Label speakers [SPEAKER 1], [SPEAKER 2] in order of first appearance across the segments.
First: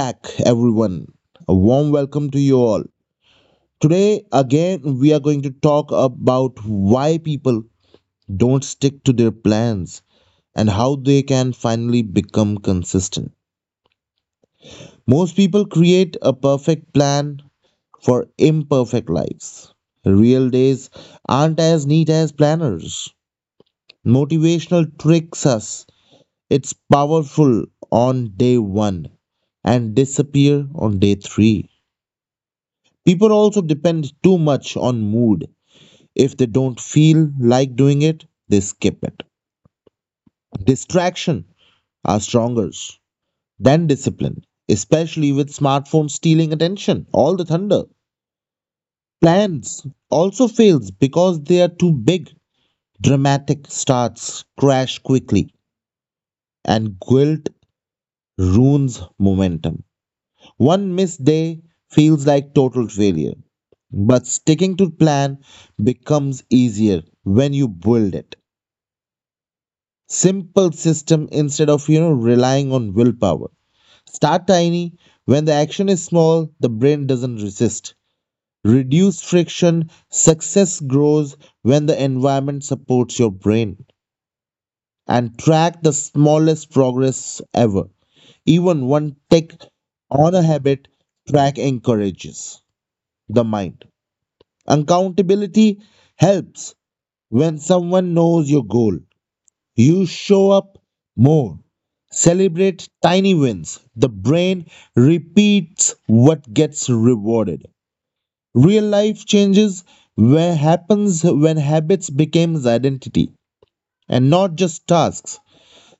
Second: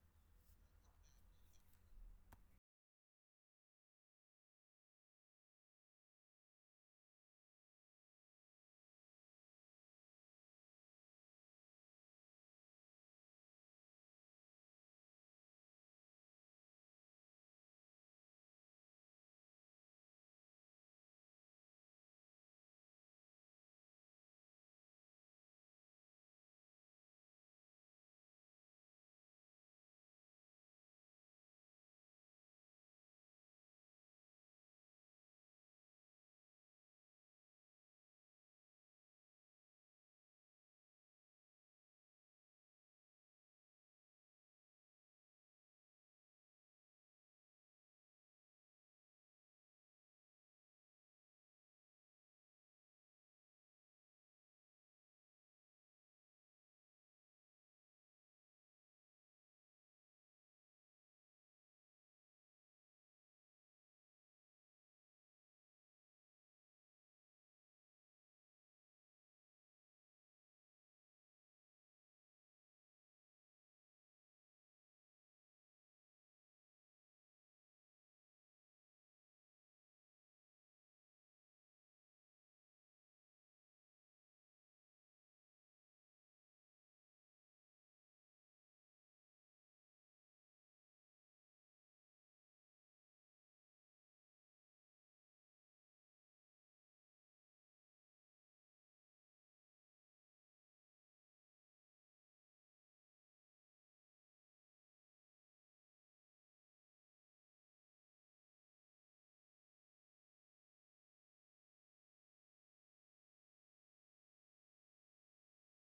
[SPEAKER 1] back, everyone. A warm welcome to you all. Today, again, we are going to talk about why people don't stick to their plans and how they can finally become consistent. Most people create a perfect plan for imperfect lives. Real days aren't as neat as planners. Motivational tricks us. It's powerful on day one and disappear on day three. People also depend too much on mood. If they don't feel like doing it, they skip it. Distraction are stronger than discipline, especially with smartphones stealing attention, all the thunder. Plans also fails because they are too big. Dramatic starts crash quickly and guilt ruins momentum. One missed day feels like total failure, but sticking to plan becomes easier when you build it. Simple system instead of relying on willpower. Start tiny. When the action is small, the brain doesn't resist. Reduce friction. Success grows when the environment supports your brain. And track the smallest progress ever. Even one tick on a habit track encourages the mind. Accountability helps when someone knows your goal. You show up more. Celebrate tiny wins. The brain repeats what gets rewarded. Real life changes where happens when habits becomes identity and not just tasks.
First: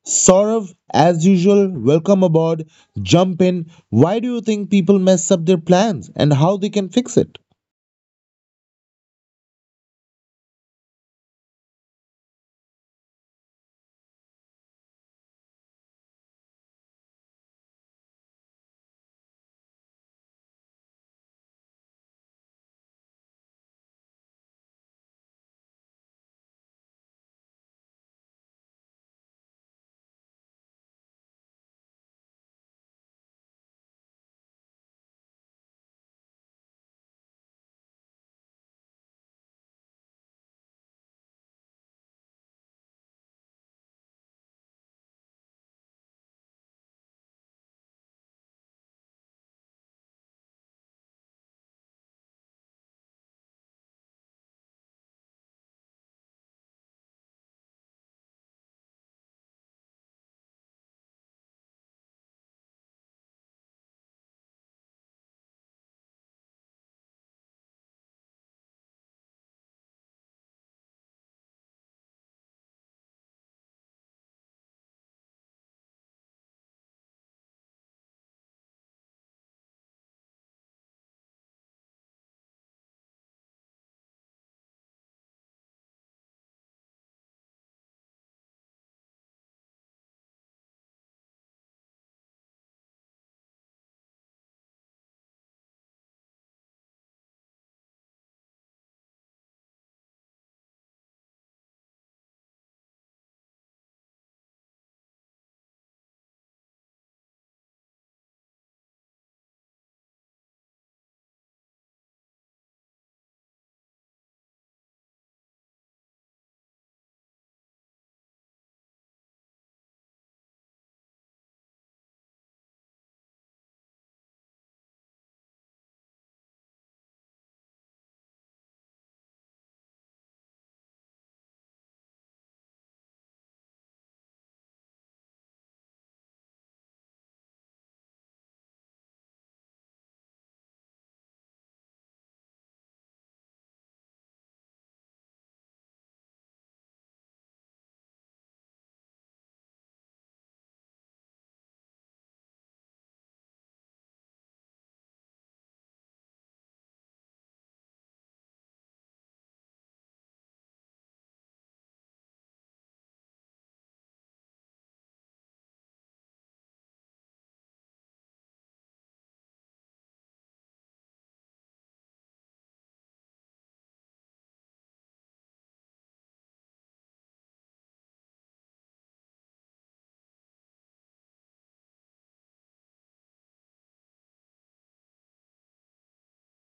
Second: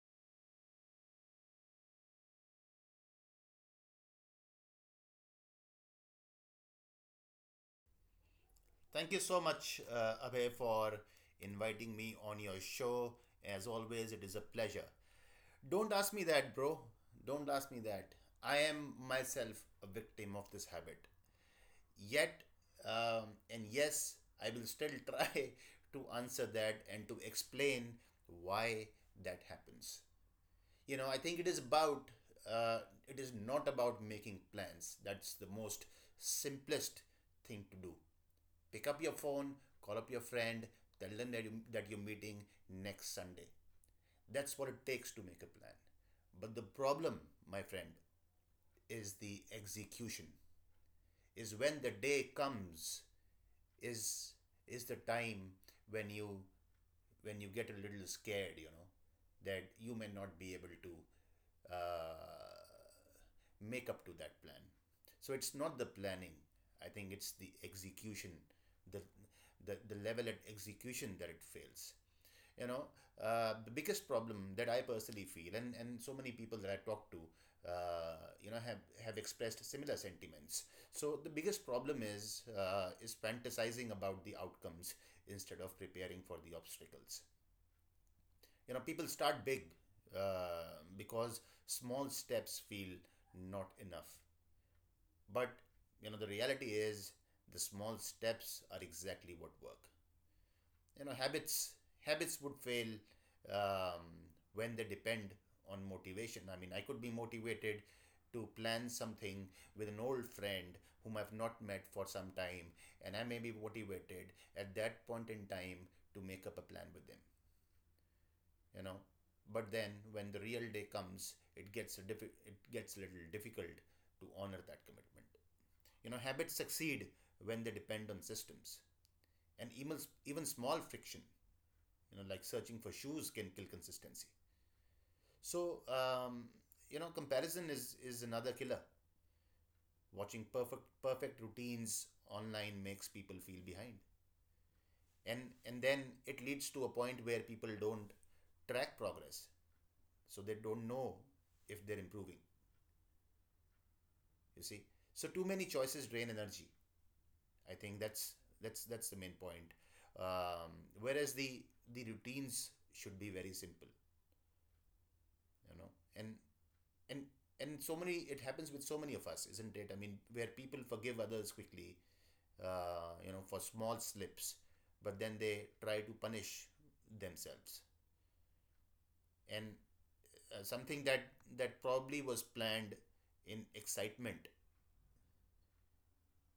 [SPEAKER 1] Saurav, as usual, welcome aboard. Jump in. Why do you think people mess up their plans and how they can fix it?
[SPEAKER 2] Thank you so much, Abhay, for inviting me on your show. As always, it is a pleasure. Don't ask me that, bro. Don't ask me that. I am myself a victim of this habit. Yet, and yes, I will still try to answer that and to explain why that happens. I think it is about, uh, it is not about making plans. That's the most simplest thing to do. Pick up your phone, call up your friend, tell them that you're meeting next Sunday. That's what it takes to make a plan. But the problem, my friend, is the execution. Is when the day comes, is is the time when you when you get a little scared, that you may not be able to uh, make up to that plan. So it's not the planning. I think it's the execution, the the level at execution that it fails. You know, the biggest problem that I personally feel, and so many people that I talk to, uh, you know, have, have expressed similar sentiments. So the biggest problem is fantasizing about the outcomes instead of preparing for the obstacles. You know, people start big because small steps feel not enough. But you know the reality is the small steps are exactly what work. You know, habits would fail um, when they depend on motivation. I mean, I could be motivated to plan something with an old friend whom I've not met for some time, and I may be motivated at that point in time to make up a plan with them, you know. But then when the real day comes it gets it gets a little difficult to honor that commitment. You know, habits succeed when they depend on systems. And even small friction, you know, like searching for shoes can kill consistency. So you know, comparison is another killer. Watching perfect routines online makes people feel behind, and then it leads to a point where people don't track progress. So they don't know if they're improving, you see. So too many choices drain energy. I think that's the main point. um, whereas the routines should be very simple, you know. And and and so many, it happens with so many of us, isn't it? I mean, where people forgive others quickly, you know, for small slips, but then they try to punish themselves. And something that that probably was planned in excitement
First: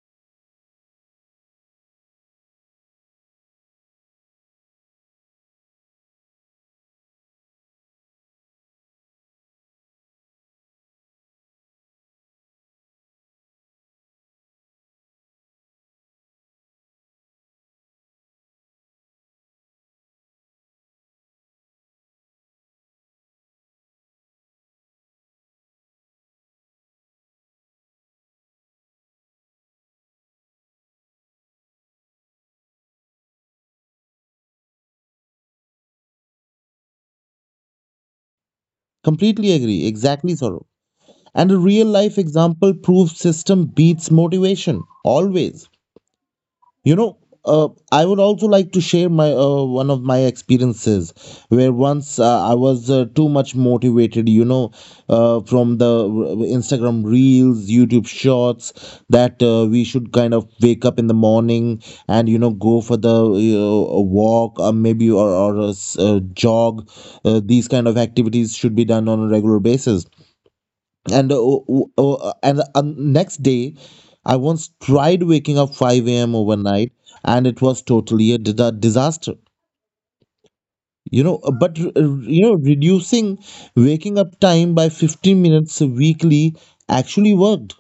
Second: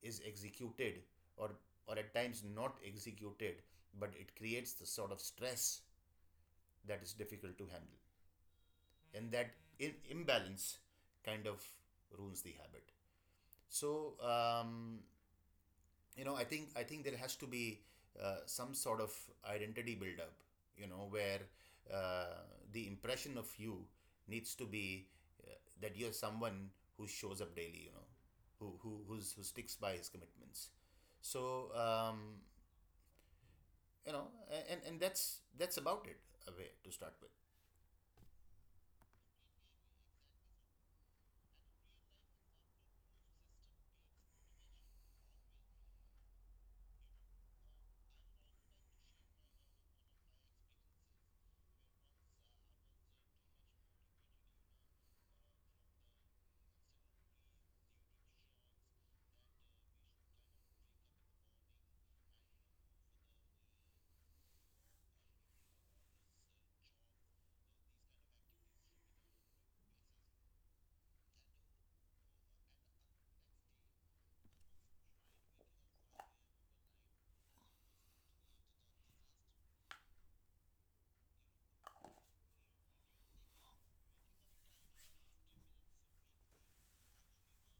[SPEAKER 2] is executed, or or at times not executed, but it creates the sort of stress that is difficult to handle, and that imbalance kind of ruins the habit. So you know, I think there has to be some sort of identity build up, you know, where uh, the impression of you needs to be uh, that you're someone who shows up daily, you know, who sticks by his commitments. So um, you know, and that's about it. Abhay, to start with.
[SPEAKER 1] Completely agree. Exactly, Saurav. And a real life example proves system beats motivation always. You know, I would also like to share my one of my experiences where once I was too much motivated, from the Instagram reels, YouTube shorts that we should kind of wake up in the morning, and go for the a walk, or maybe, or a jog. These kind of activities should be done on a regular basis, and and next day I once tried waking up 5 a.m. overnight, and it was totally a disaster. But reducing waking up time by 15 minutes weekly actually worked.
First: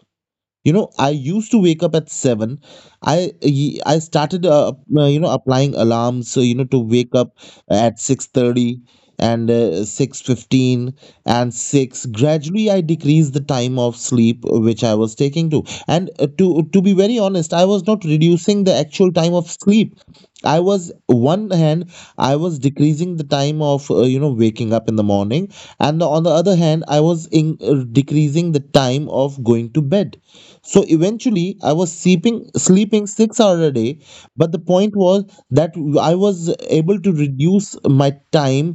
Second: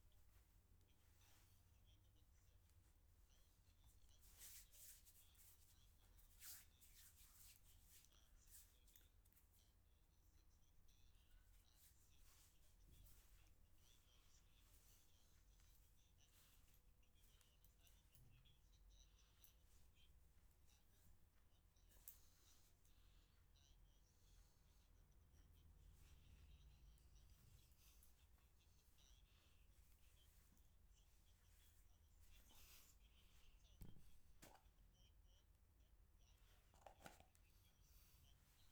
[SPEAKER 1] I used to wake up at 7. I started applying alarms, so to wake up at 6:30, and 6:15, and 6. Gradually I decreased the time of sleep, which I was taking to. And to be very honest, I was not reducing the actual time of sleep. I was, one hand, I was decreasing the time of waking up in the morning, and on the other hand I was decreasing the time of going to bed. So eventually I was sleeping 6 hours a day. But the point was that I was able to reduce my time.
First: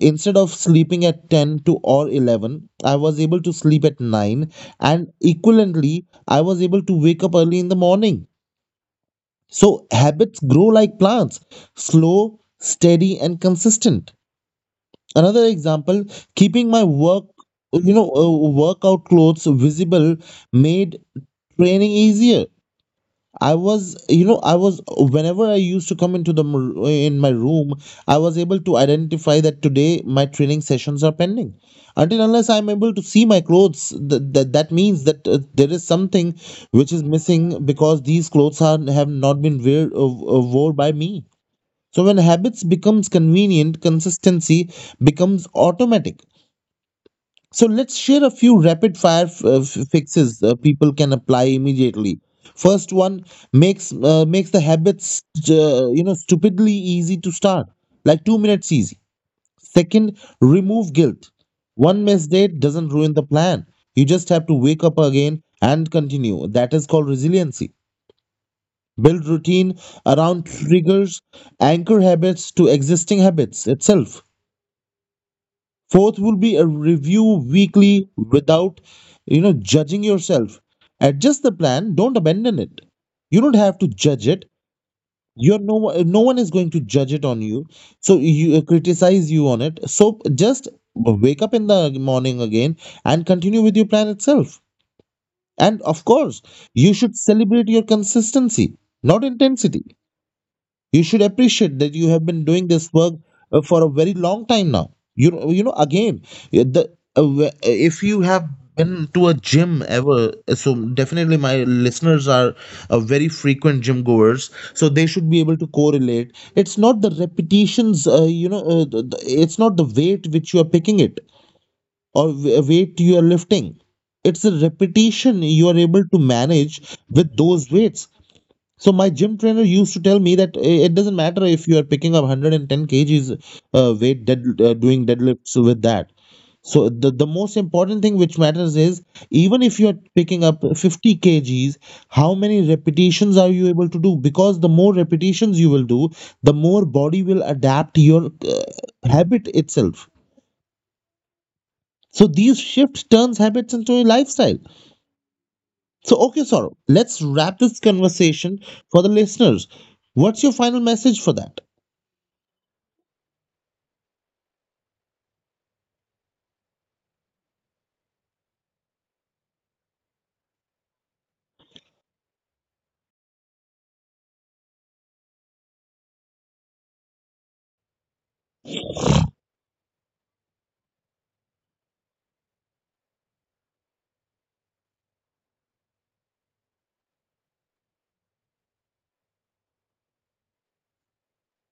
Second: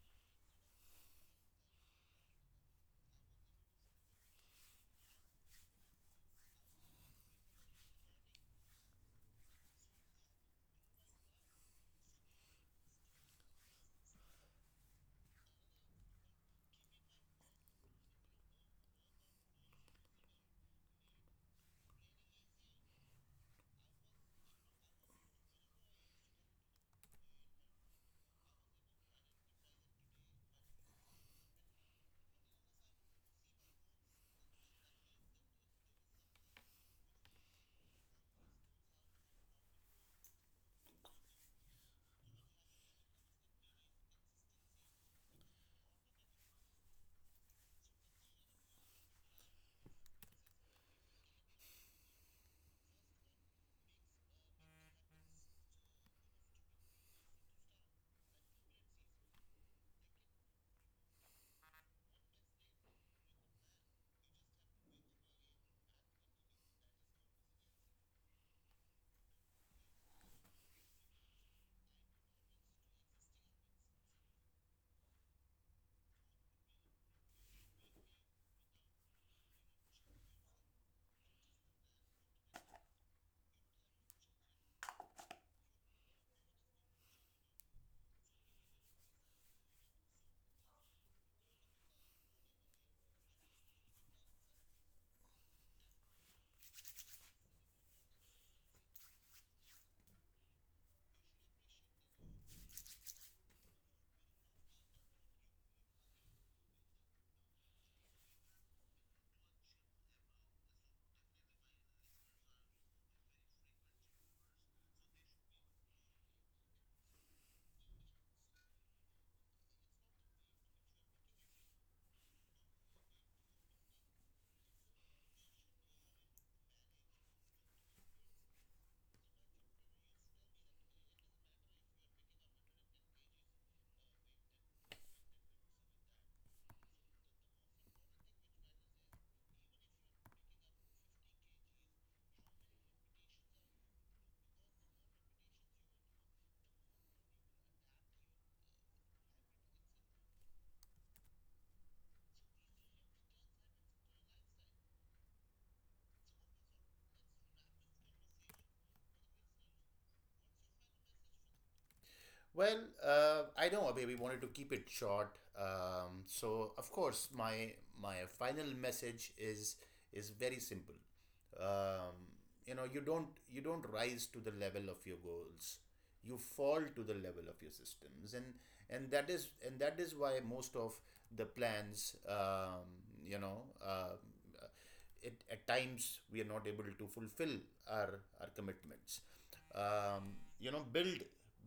[SPEAKER 1] Instead of sleeping at 10 to or 11, I was able to sleep at 9, and equivalently I was able to wake up early in the morning. So habits grow like plants, slow, steady and consistent. Another example, keeping my you know uh, workout clothes visible made training easier. I was you know i was whenever I used to come into in my room, I was able to identify that today my training sessions are pending, until unless I'm able to see my clothes. That means that there is something which is missing, because these clothes have not been wore by me. So when habits becomes convenient, consistency becomes automatic. So let's share a few rapid fire fixes people can apply immediately. First one, makes the habits stupidly easy to start, like 2 minutes easy. Second, remove guilt. One missed date doesn't ruin the plan. You just have to wake up again and continue. That is called resiliency. Build routine around triggers, anchor habits to existing habits itself. Fourth will be a review weekly without, judging yourself. Adjust the plan. Don't abandon it. You don't have to judge it. You're no no one is going to judge it on you. So you criticize you on it. So just wake up in the morning again and continue with your plan itself. And of course, you should celebrate your consistency, not intensity. You should appreciate that you have been doing this work for a very long time now. Again, uh, the if you have been to a gym ever, so definitely my listeners are very frequent gym goers, so they should be able to correlate. It's not the repetitions, it's not the weight which you are picking it, or weight you are lifting. It's the repetition you are able to manage with those weights. So my gym trainer used to tell me that it doesn't matter if you are picking up 110 kgs weight, doing deadlifts with that. So the most important thing which matters is, even if you are picking up 50 kgs, how many repetitions are you able to do? Because the more repetitions you will do, the more body will adapt your habit itself. So these shifts turns habits into a lifestyle. So okay, Saurabh, let's wrap this conversation for the listeners. What's your final message for that?
[SPEAKER 2] Well, I know, Abhay, we wanted to keep it short. So, of course, my final message is very simple. Um, you don't rise to the level of your goals. You fall to the level of your systems, and and that is why most of the plans, you know, uh, it, at times we are not able to fulfill our commitments. Um, you know build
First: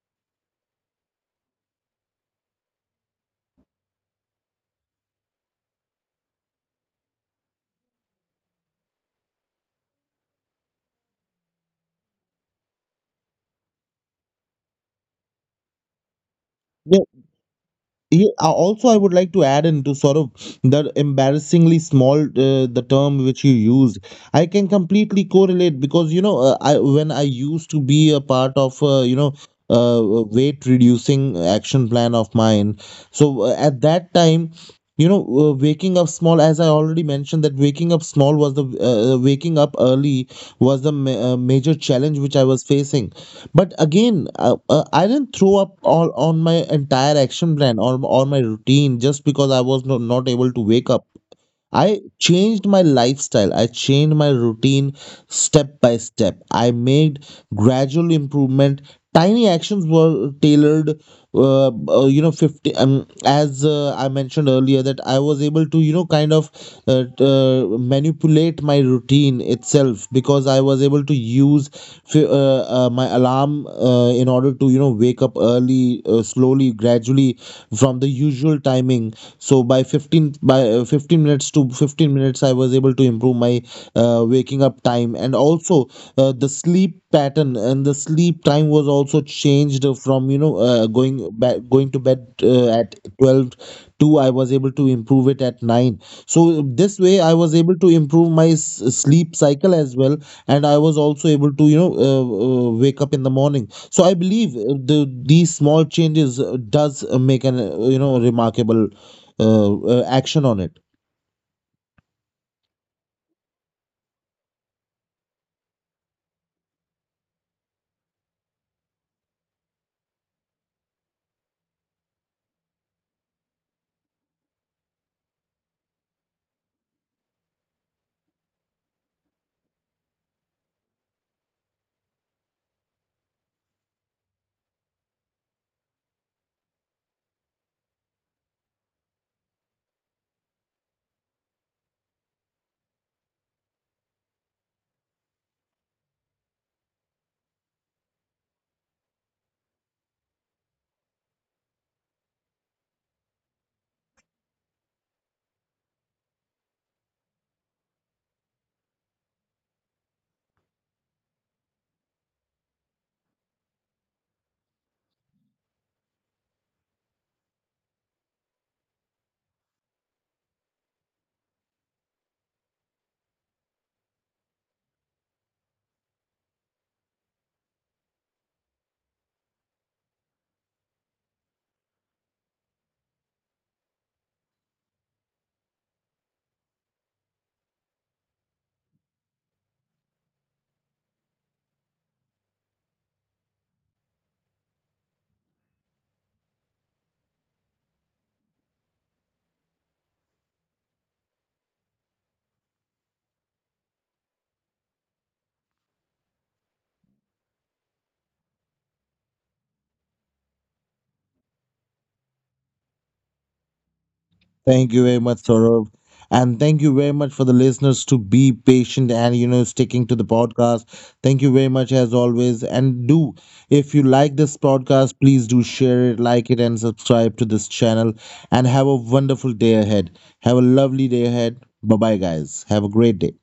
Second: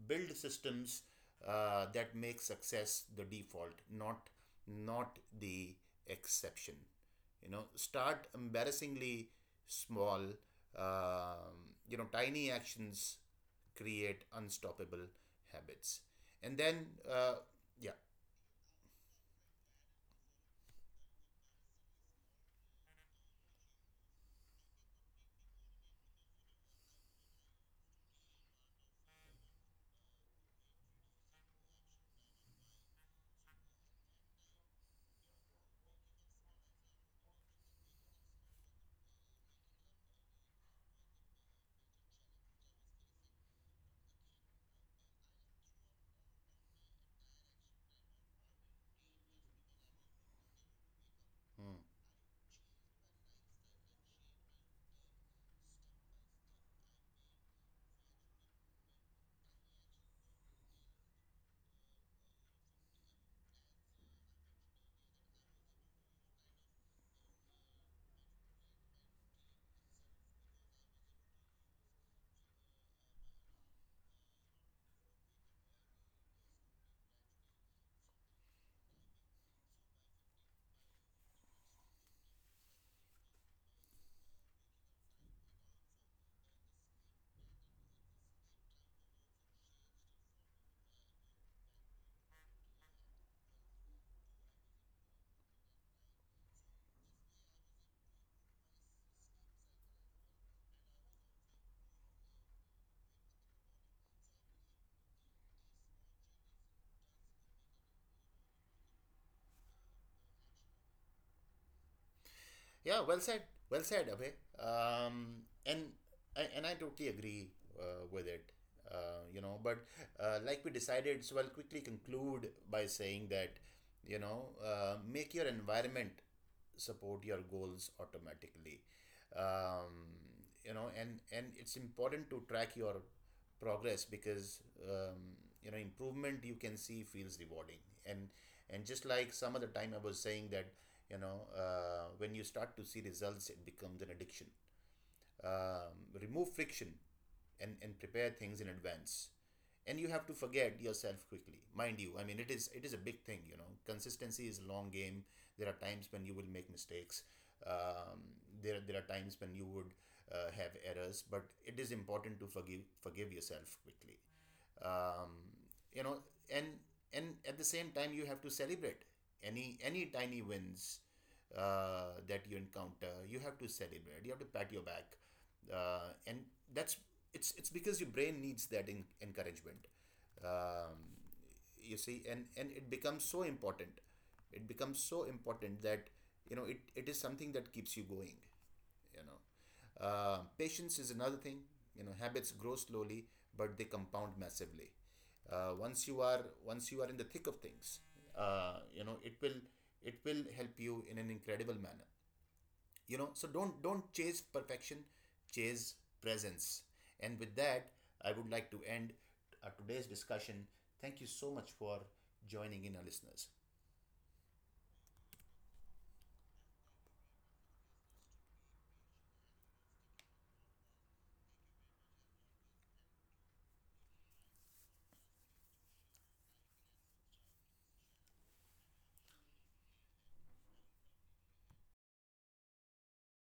[SPEAKER 2] build systems that make success the default, not not the exception. You know, start embarrassingly small. um, you know, tiny actions create unstoppable habits. And then
[SPEAKER 1] Yeah,
[SPEAKER 2] yeah
[SPEAKER 1] yeah. Also, I would like to add into sort of the embarrassingly small, the term which you used. I can completely correlate, because you know I when I used to be a part of, weight reducing action plan of mine. So at that time, waking up small, as I already mentioned, that waking up small was the waking up early was the major challenge which I was facing. But again, I didn't throw up all on my entire action plan, or my routine, just because I was not able to wake up.
[SPEAKER 2] Hmm.
[SPEAKER 1] I changed my lifestyle. I changed my routine step by step. I made gradual improvement. Tiny actions were tailored, 50. As I mentioned earlier, that I was able to, kind of manipulate my routine itself, because I was able to use my alarm, in order to, wake up early, slowly, gradually, from the usual timing. So by 15, by 15 minutes to 15 minutes, I was able to improve my waking up time, and also the sleep pattern and the sleep time was also changed from going to bed at 12 to I was able to improve it at 9. So this way I was able to improve my sleep cycle as well. And I was also able to wake up in the morning. So I believe these small changes does make an remarkable action on it.
[SPEAKER 2] Yeah, well said. Well said, Abhay. And I totally agree with it. You know, but like we decided, so I'll quickly conclude by saying that you know, make your environment support your goals automatically. Um, you know, and it's important to track your progress because um, you know, improvement you can see feels rewarding. and and just like some other time I was saying that you know when you start to see results it becomes an addiction. Remove friction, and prepare things in advance, and you have to forget yourself quickly, mind you. I mean, it is a big thing, you know. Consistency is a long game. There are times when you will make mistakes. um, there are times when you would have errors, but it is important to forgive yourself quickly. Um, you know and and at the same time you have to celebrate any tiny wins that you encounter. You have to celebrate, you have to pat your back, and that's it's because your brain needs that encouragement. um, you see, and it becomes so important. It becomes so important that you know it is something that keeps you going. You know, patience is another thing, you know. Habits grow slowly, but they compound massively. Once you are in the thick of things, you know, it will help you in an incredible manner, you know. So don't chase perfection, chase presence. And with that, I would like to end today's discussion. Thank you so much for joining in, our listeners.
[SPEAKER 1] Thank you very much, Saurav. And thank you very much for the listeners to be patient, and sticking to the podcast. Thank you very much as always. And do if you like this podcast, please do share it, like it, and subscribe to this channel. And have a wonderful day ahead. Have a lovely day ahead. Bye bye guys. Have a great day.